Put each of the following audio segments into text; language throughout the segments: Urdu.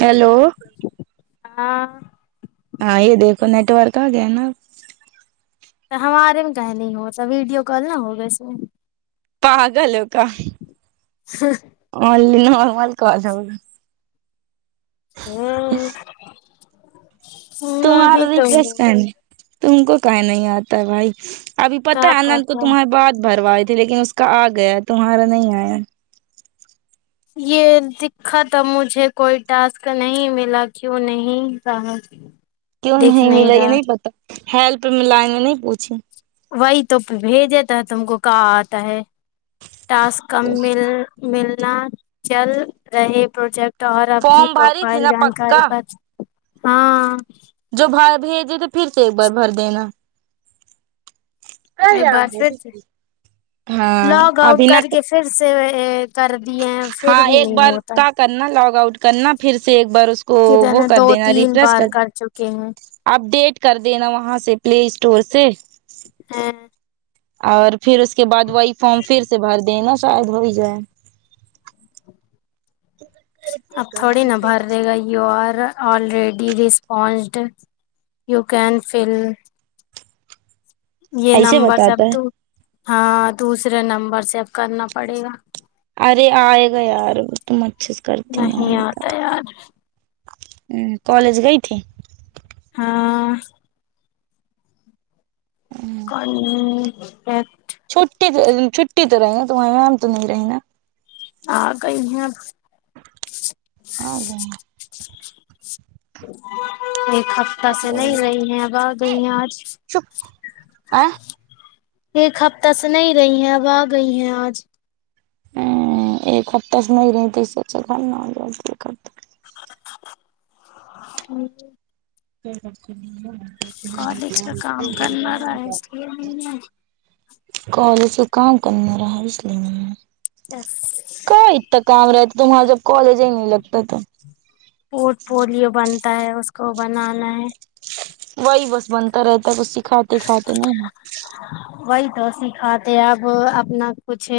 ہیلو ہاں ہاں یہ دیکھو نیٹ ورک آ گیا نا ہمارے ٹاںم میں نہیں ہوتا ویڈیو کال نہ ہوگا اس میں پاگل ہو کیا ام اونلی نارمل کیل ہے وہ امم تمہارا ریفریش کرڈ تم کو کاہیں نہیں آتا ہے بھائی ابھی پتا ہے آنند کو تمہارے بات بھروائے تھے لیکن کا آ گیا تمہارا نہیں آیا یہ دکھا تھا مجھے کوئی ٹاسک نہیں ملا کیوں نہیں رہا کیوں دیکھ نہیں ملے یہ رہا نہیں پتا ہیلپ لائن میں نہیں پوچھی وہی تو بھیج دیتا ہے تم کو کہاں آتا ہے ٹاسک کم مل ملنا چل رہے پروجیکٹ اور اب کی فارم بھاری تھی پروفائل نا جانکاری پکا پر ہاں جو بھای بھیجے تو پھر سے ایک بار بھر دینا ایک بار پھر سے ہاں لاگ آؤٹ ابھی کر کے پھر سے کر دی ہیں پھر ہاں بھی ایک نہیں بار ہوتا کا کرنا لاگ آؤٹ کرنا پھر سے ایک بار اس کو وہ کر دینا ریفریش کر کہ اپ ڈیٹ کر دینا وہاں سے پلے اسٹور سے ہاں اور پھر اس کے بعد وہی فارم پھر سے بھر دیں نا شاید ہو ہی جائے اب تھوڑی نا بھر دےگا یہ you are already responded you can fill یہ ایسے نمبر سے اب بتاتا ہے تو ہاں دوسرے نمبر سے اب کرنا پڑے گا ارے آئے گا یار تم اچھے سے کرتی نہ نہیں ہوگی آتا یار امم کالج گئی تھی ہاں امم ایکٹھ چٹھی چھٹی تو رہے گا تو وہیں تم آرام سے رہے گا آ گئی ہیں آ گئے ایک ہف تا سے نے رہئی ہیں اب آ گئی ہیں آج آ ایک ہفتہ سے نہیں رہی ہے اب آ گئی ہیں آج ایک ہفتے سے نہیں رہی تو اسسے چلانا کالج کا کام کرنا رہا ہے اس لیے نہیں کالج کا کام کرنے رہا اس لیے میں ہے اتنا کام رہتا تم وہاں جب کالج ہی نہیں لگتا تو پورٹ پلیو بنتا ہے اس کو بنانا ہے وہی بس بنتا رہتا ہے کچ س کھاتے کھاتے نہیں ہیں وہی تو سکھاتے اب اپنا کچھ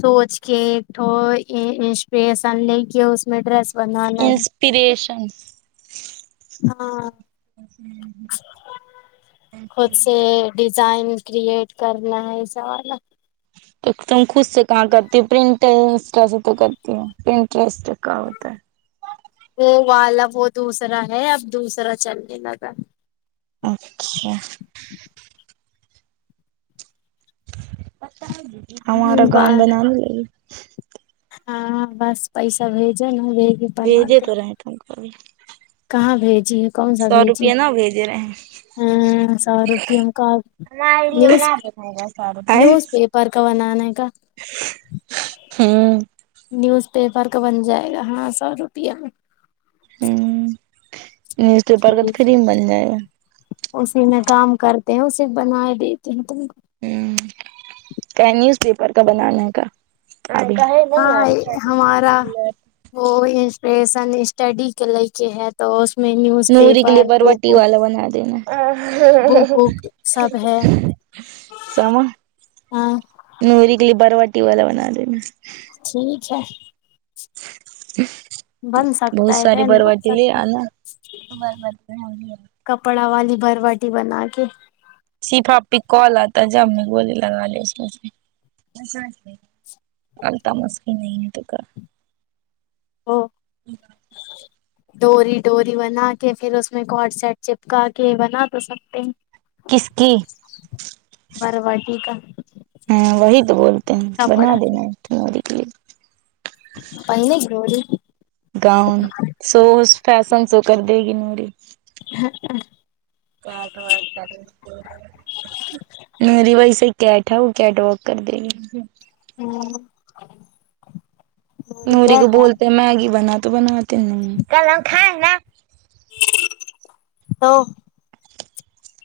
سوچ کے تو انسپریشن لے کے اس میں ڈریس بنانا ہے انسپریشن ہاں خود سے ڈیزائن کریئٹ کرنا ہے سوا ایک دم خود سے کہاں کرتی ہوں پرنٹر انسٹا سے تو کرتی ہوں پرنٹر کاا ہوتا ہے وہ والا وہ دوسرا ہے اب دوسرا چلنے لگا اچھا ہمارا گاؤان بار بنانا لے ہاں ہ بس پیسہ بھیجو ن بھی بھیجے تو رہے تم کو کہاں بھیجیے سو روپیہ نا بھیجے رہے ہیں ہاں سو روپ ہم کا نیوز ااے نیوز پیپر کا بنانے کا ہوں نیوز پیپر کا بن جائے گا ہاں سو روپیہ میں ہوں نیوز پیپر کا ٹھیک تو فھر ہے بن جائے گا اسی میں کام کرتے ہیں اسے بنا دیتے ہیں تم کو ہ کیا نیوز پیپر کا بنانے کابھی نہیں ہاں یار ہمارا وہ انسپریشن اسٹڈی کے لے کے ہے تو اس میں نیوز نریگ لی پیپر بروٹی بک والالا بنا دینا بک وک سب ہے سما ہاں نورگ لی بروٹی ہول ند میں ٹھیک ہے بن بہت سکتا ہے ساری کیا نہیں بن برباد ل سکتا ن کپڑا والی بھروٹی بنا کے سیفای کال آ تھا جا امی گولی لگی اس م التا مسکی نہیں ہے تو کا وہ ڈوری ڈوری بنا کے پھر اس میں کڈ سیٹ چپکا کے بنا تو سکتے ہیں کسکی بھرواٹی کا ہاں وہی تو بولتے ہیں بنا کپڑا دینا کمی کے لیے بن گ روری گاؤن سو فیشن سو کر دے گی نی ہاں میری ویس کیٹ ہے وہ کیٹ واک کر دے گی ہوں نوری کو بولتے میگی بنا تو بناتے نہیں کھ نا تو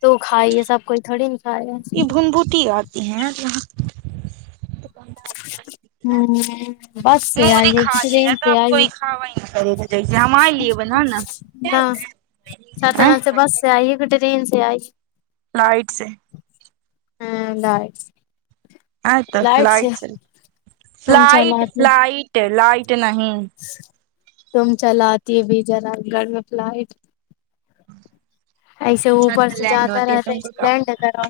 تو کھائی ہے سب کوئی تھوڑی نہیں کھائے ہے یہ بھون بوٹی آتی ہیں یہاں ہوں بس سے آئی ہے کسی ٹرین سے آئی ہے ہمے بنانا نہ ساتنا سے بس سے آئیے کٹے رین سے آئی لائٹ سے ہاں لائے آے تو لائٹ تم سےفلائٹ چلاتی فلائٹ لائٹ نہیں تم چلاتی بھی جرا گھر میں فلائٹ ایسے اپنے چھت اوپر پے سے لینڈ جاتا ہوتی ہے رہتا تم کو کیا لینڈ معلوم کرا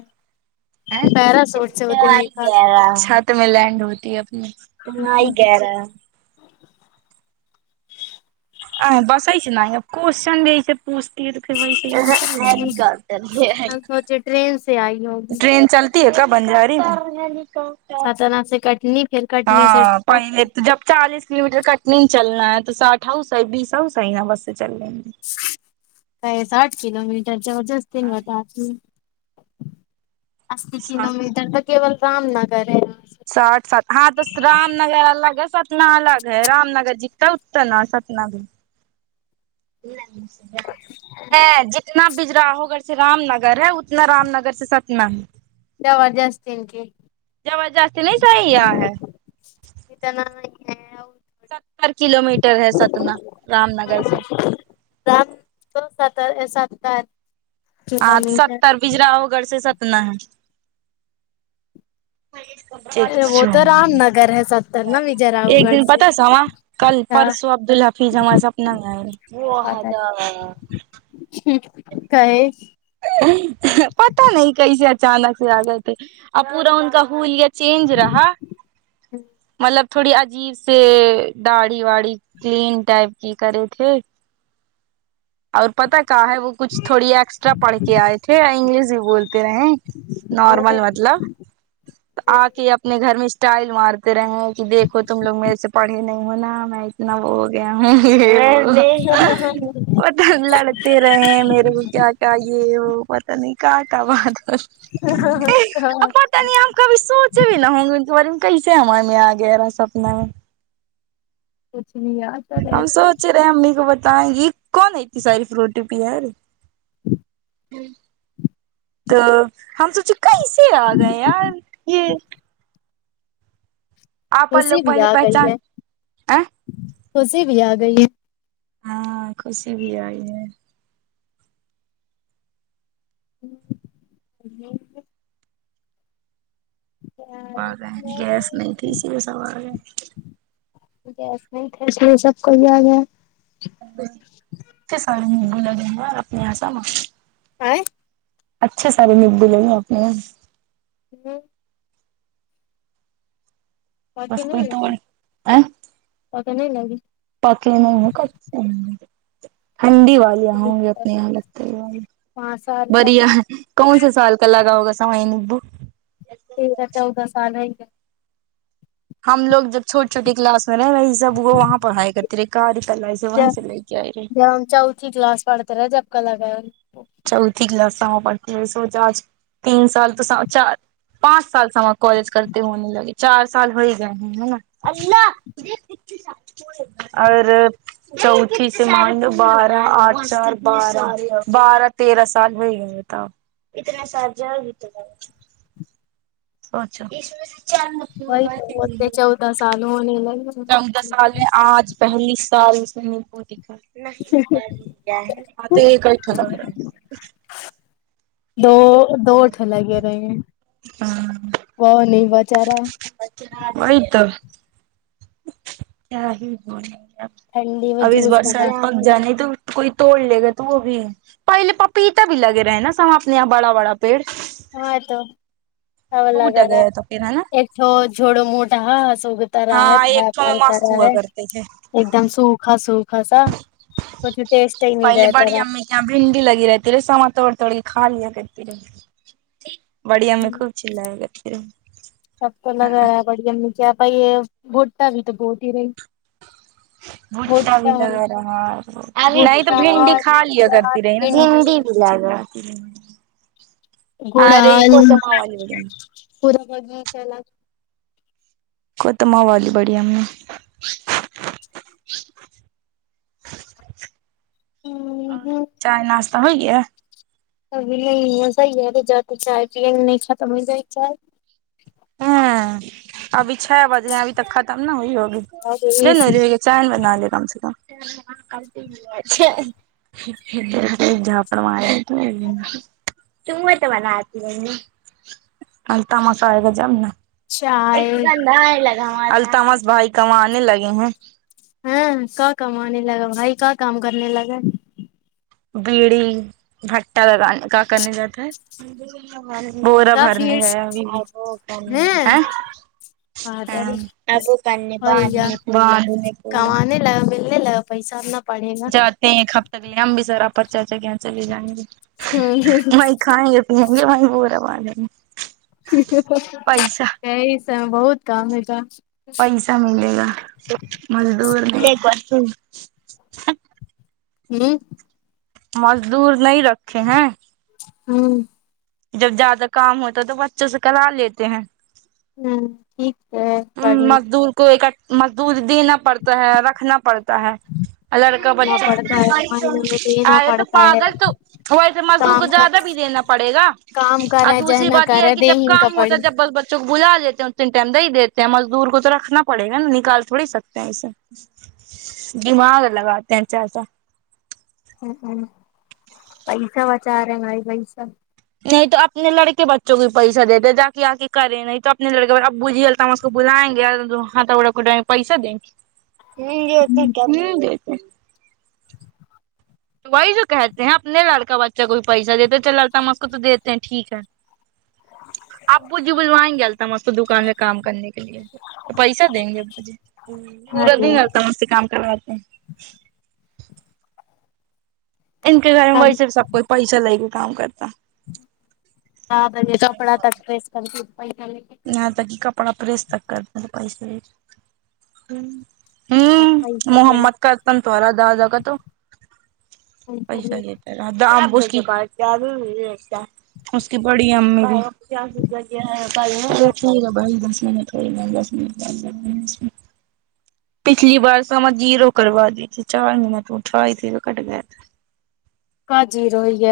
پیراسوٹ سے ہ اتریے آئی گا گیا سات ت میں لینڈ ہوتی ہے اپنی تو وہی کہہ رہا ہے ا بسائیچے ن کوشن بھی پ یہ د مش گارٹ ٹرینس سی آئی وہ ٹرین چلتی ہے کب بنجاری میں ساتنا سے کٹنی پھر کٹنی س ہاں پہلے تو جب چالیس کلو میٹر کٹنی چلنا ہے تو ساٹھ ہاؤس بیس ہاؤس ہی نا بس سے چل لیں گے ساٹھ کلو میٹر جو [unintelligible] پ اسی کلو ساٹھ میٹر تو کیول رام نگر ر ہے ساٹھ سات ہاں تو رام نگر الگ ہے ستنا الگ ہے رام نگر جیتا اتنا ستنا سپنا بھی ج جتنا بجراہو گھر سے رام نگر ہے اتنا رام نگر سے ستنا ہے زبردستی نہیں چاہیے نہیںتنا [unintelligible] ستر کلو میٹر ہے ستنا رام نگر سے ساٹھ نہی تو ستر ہے ستر ہاں تو ستر پجرا ہو گڑھ سے ستنا ہے اچھا ایک دن پتا سواں کل پرسوں عبد الحفیظ ہمارا سپنا آے وحدہ کا ہے پتا نہیں کیسے اچانک سے آ گئے تھے اب پورا ان کا ہولیا چینج رہا مطلب تھوڑی عجیب سے داڑھی واڑی کلین ٹائپ کی کرے تھے اور پتا کیا ہے وہ کچھ تھوڑی ایکسٹرا پڑھ کے آئے تھے انگلش بھی بولتے رہے نارمل مطلب تو آ کے اپنے گھر میں اسٹائل مارتے رہے ہیں کہ دیکھو تم لوگ میرے سے پڑھے نہیں ہونا میں اتنا وہ ہو گیا ہوں وہ [unintelligible] پتا لڑتے رہے ہیں میرے کو کیا کیا یہ وہ پتا نہیں کیا کا بات ہو پتہ نہیں ہم کبھی سو چے بھی نہ ہوں گے ان کے بارے میں کیسے ہے ہمارے میاں گہرا سپنا ہے کچھ نہیں یاد ہم سوچے رہے ہیں امی کو بتائیں گے کون ایتی ساری فروٹی ار تو ہم سوچے کیسے آ گئے یار یہ آپ خوشی لوگ بھی پہلے آ گئی پہچان ہے ا خوشی بھی آ گئی ہے ہاں خوشی بھی آئی ہے ہ ج [unintelligible] وہ بھین گیس نہیں تھی اسی لیے سب آگے ہیں گیس نہیں تھی اس لیے سب لوگ یہاں آگیا اے سارے مبو لگے ہیں اپنے للل [unintelligible] آے اچھے ساریے [unintelligible] آپ نے گیا پکے بس نہیں کوئی توڑ لگے ا پکنے لگے [unintelligible] ہوں گی اپنی یہالگتے پانچ سال بڑھیا کون سے سال کا لگا ہوگا ساۓ ابو تیرا چودہ سال ہے کیا ہم لوگ جب چھوٹی چھوٹی کلاس میں وہی سب وہ وہاں پڑھائی کرتی رہے کار کا لائسنس وہیں سے لے کے آئے ہے یا انچاؤ چ گلاس پڑتا رہا جب کا لگا چوتوی کلاس سے پڑتے ہوئے سوچا آج تین سال تو سو چار پانچ سال سے ہم کالج کرتے ہونے لگے چار سال تو ہو ہی گئے ہیں نا اور چوتھی سیمانڈ بارہ آچار بارہ بارہ تیرہ سال ہو گئے بتا اتنے سال جو اچھا اچھا وہی تو بولتے [unintelligible] چودہ سال میں آج پہلی سال اس نے میں مدکھی [unintelligible] دو دوٹھ لگے رہے ہیں وہ نہیں بچا رہا وہ ہی تو کیا ہی بول ٹھنڈی میں اس جوس بارس بنانے جانے تو کوئی توڑ لے گا تو وہ بھی پہلے پپیتا بھی لگے رہے ہیں نا سب اپنے یہاں بڑا بڑا پیڑ ہاں تو ہا ٹوٹ لگا رہا ہے گیا تو پھر نا ایک سو جڑ موٹا سگتا رہا ہے تھا پتا رہا ہے ٹھیک ہے ایک دم سوکھا سوکھا سا کچھ ٹیسٹ ہی نہیں پہل رہتا بڑی رہا امی بھنڈی لگی رہتی رے سامان توڑ تڑی خالیاں کرتی ری بڑی امی کو کھیلی گئیے کیا سب کو لگا رہا ہے بڑی ا نے کیا بائی یہ بھٹتا بھی تو بہت ہی رہی بھٹٹا بھی بھٹا لگا رہا اب نہیں تو بھٹا بھنڈی کھا لیا کرتی رہی بھنڈی بھڈی بھی یاد آتی نا آرہی گڑال کو کماوہلی پورا ختمہ والی بڑی امی اور لگا چائے ناشتا ہو گیا ابھی نہیں یہ صحی ہے تو جاتی چائے پیے نہیں ختم ہو جائے چائے ہاں ابھی چھ بج رہے ہیں ابھی تک ختم نہا ہوئی ہوگی چائے چیاند بنا لے کم سے کم جاپڑ مارے تو تم نے تو بناتی ہوں گی التمسی صحبے جمنا ایک چائے گندا لگا التمس بھائی کماں آنے لگے ہیں ہاں کا کمانے لگا بھائی کا کام کرنے لگا بیڑی بٹا لگانے کا کارنی جات بورا کا بھرنے بھیڑ ہاں گیا ہاں ابو پھڑنے کو ہوئی گا باندنے کو باندنے کو پیس نہ پڑ نہ ایک ہفتے کے لے ہم بھی ذرا پرچاچا کے یہاں چلے جائیں گے ہوں وہیں کھائیں گے جے من پور معے یہی س بہت کام ہے تھا پیسہ ملے گا مزدور ہوں مزدور نہیں رکھے ہیں ہوں جب زیادہ کام ہوتا ہے تو بچوں سے کرا لیتے ہیں ہوں ٹھیک ہے بڑھیا مزدور کو ایکٹ مزدور دینا پڑتا ہے رکھنا پڑتا ہے لڑکا رکھنا بچہ پڑتا ہے مہینہ میں دینا آے تو پڑتا ہے پاگل تو وہی تھے مزدور کام کو کا زیادہ بھی دینا پڑے گا کام کر اور رہے دوسری جہنا بات کر یہ ہے رہے کہ دے جب ہی کا کام پڑی ہوتا جب بس ب چ بلا دیتےوں تین ائم دے دیتے مزدور کو تو رکھنا پڑے گا نا نکال تھوڑی سکتے ہیں ایسے دماغ لگاتے ہیں وہا چا چا ہ ہ پیسہ بچا رہے ہیں بھائی پیسہ نہیں تو اپنے لڑکے بچوں کو پیسہ دیتے جااک آگ کے کرے نہیں تو اپنے لڑے ابو جی اس کو بلائیں گے ہاتھڑا کوائ گ پیسہ دیں گے تو وہی جو کہتے ہیں اپنے لڑکا بچہ کو بھی پیسہ دیتے چل لڑکا ہم اس کو تو دیتے ہیں ٹھیک ہے ابو جی بلوائیں گے التمس کو دکان میں کام کرنے کے لیے تو پیسہ دیں گے ہاں پورا دے دن التمس سے کام کرواتے ہیں ان کے گھر میں ویس سب کوئی پیسہ لے کے کام کرتا ہاں بندے سوپڑا تک بیسکن پس نہ ت ک اپنا پرستک کر مل بائی سے ہ ہوں پیسہ کے محمد نام کا ت تھارا د جا کاا تو پیسہ پیسا لے ہی اس کی پڑی امی بھی کیا ل گ ہے بائی ہے بھائی دس مھ د پچھلی بار سوا جییرو کروا دی ت چار مہیننے ت اٹھائی تھز کٹ گیا تھا ک جی روئی ہے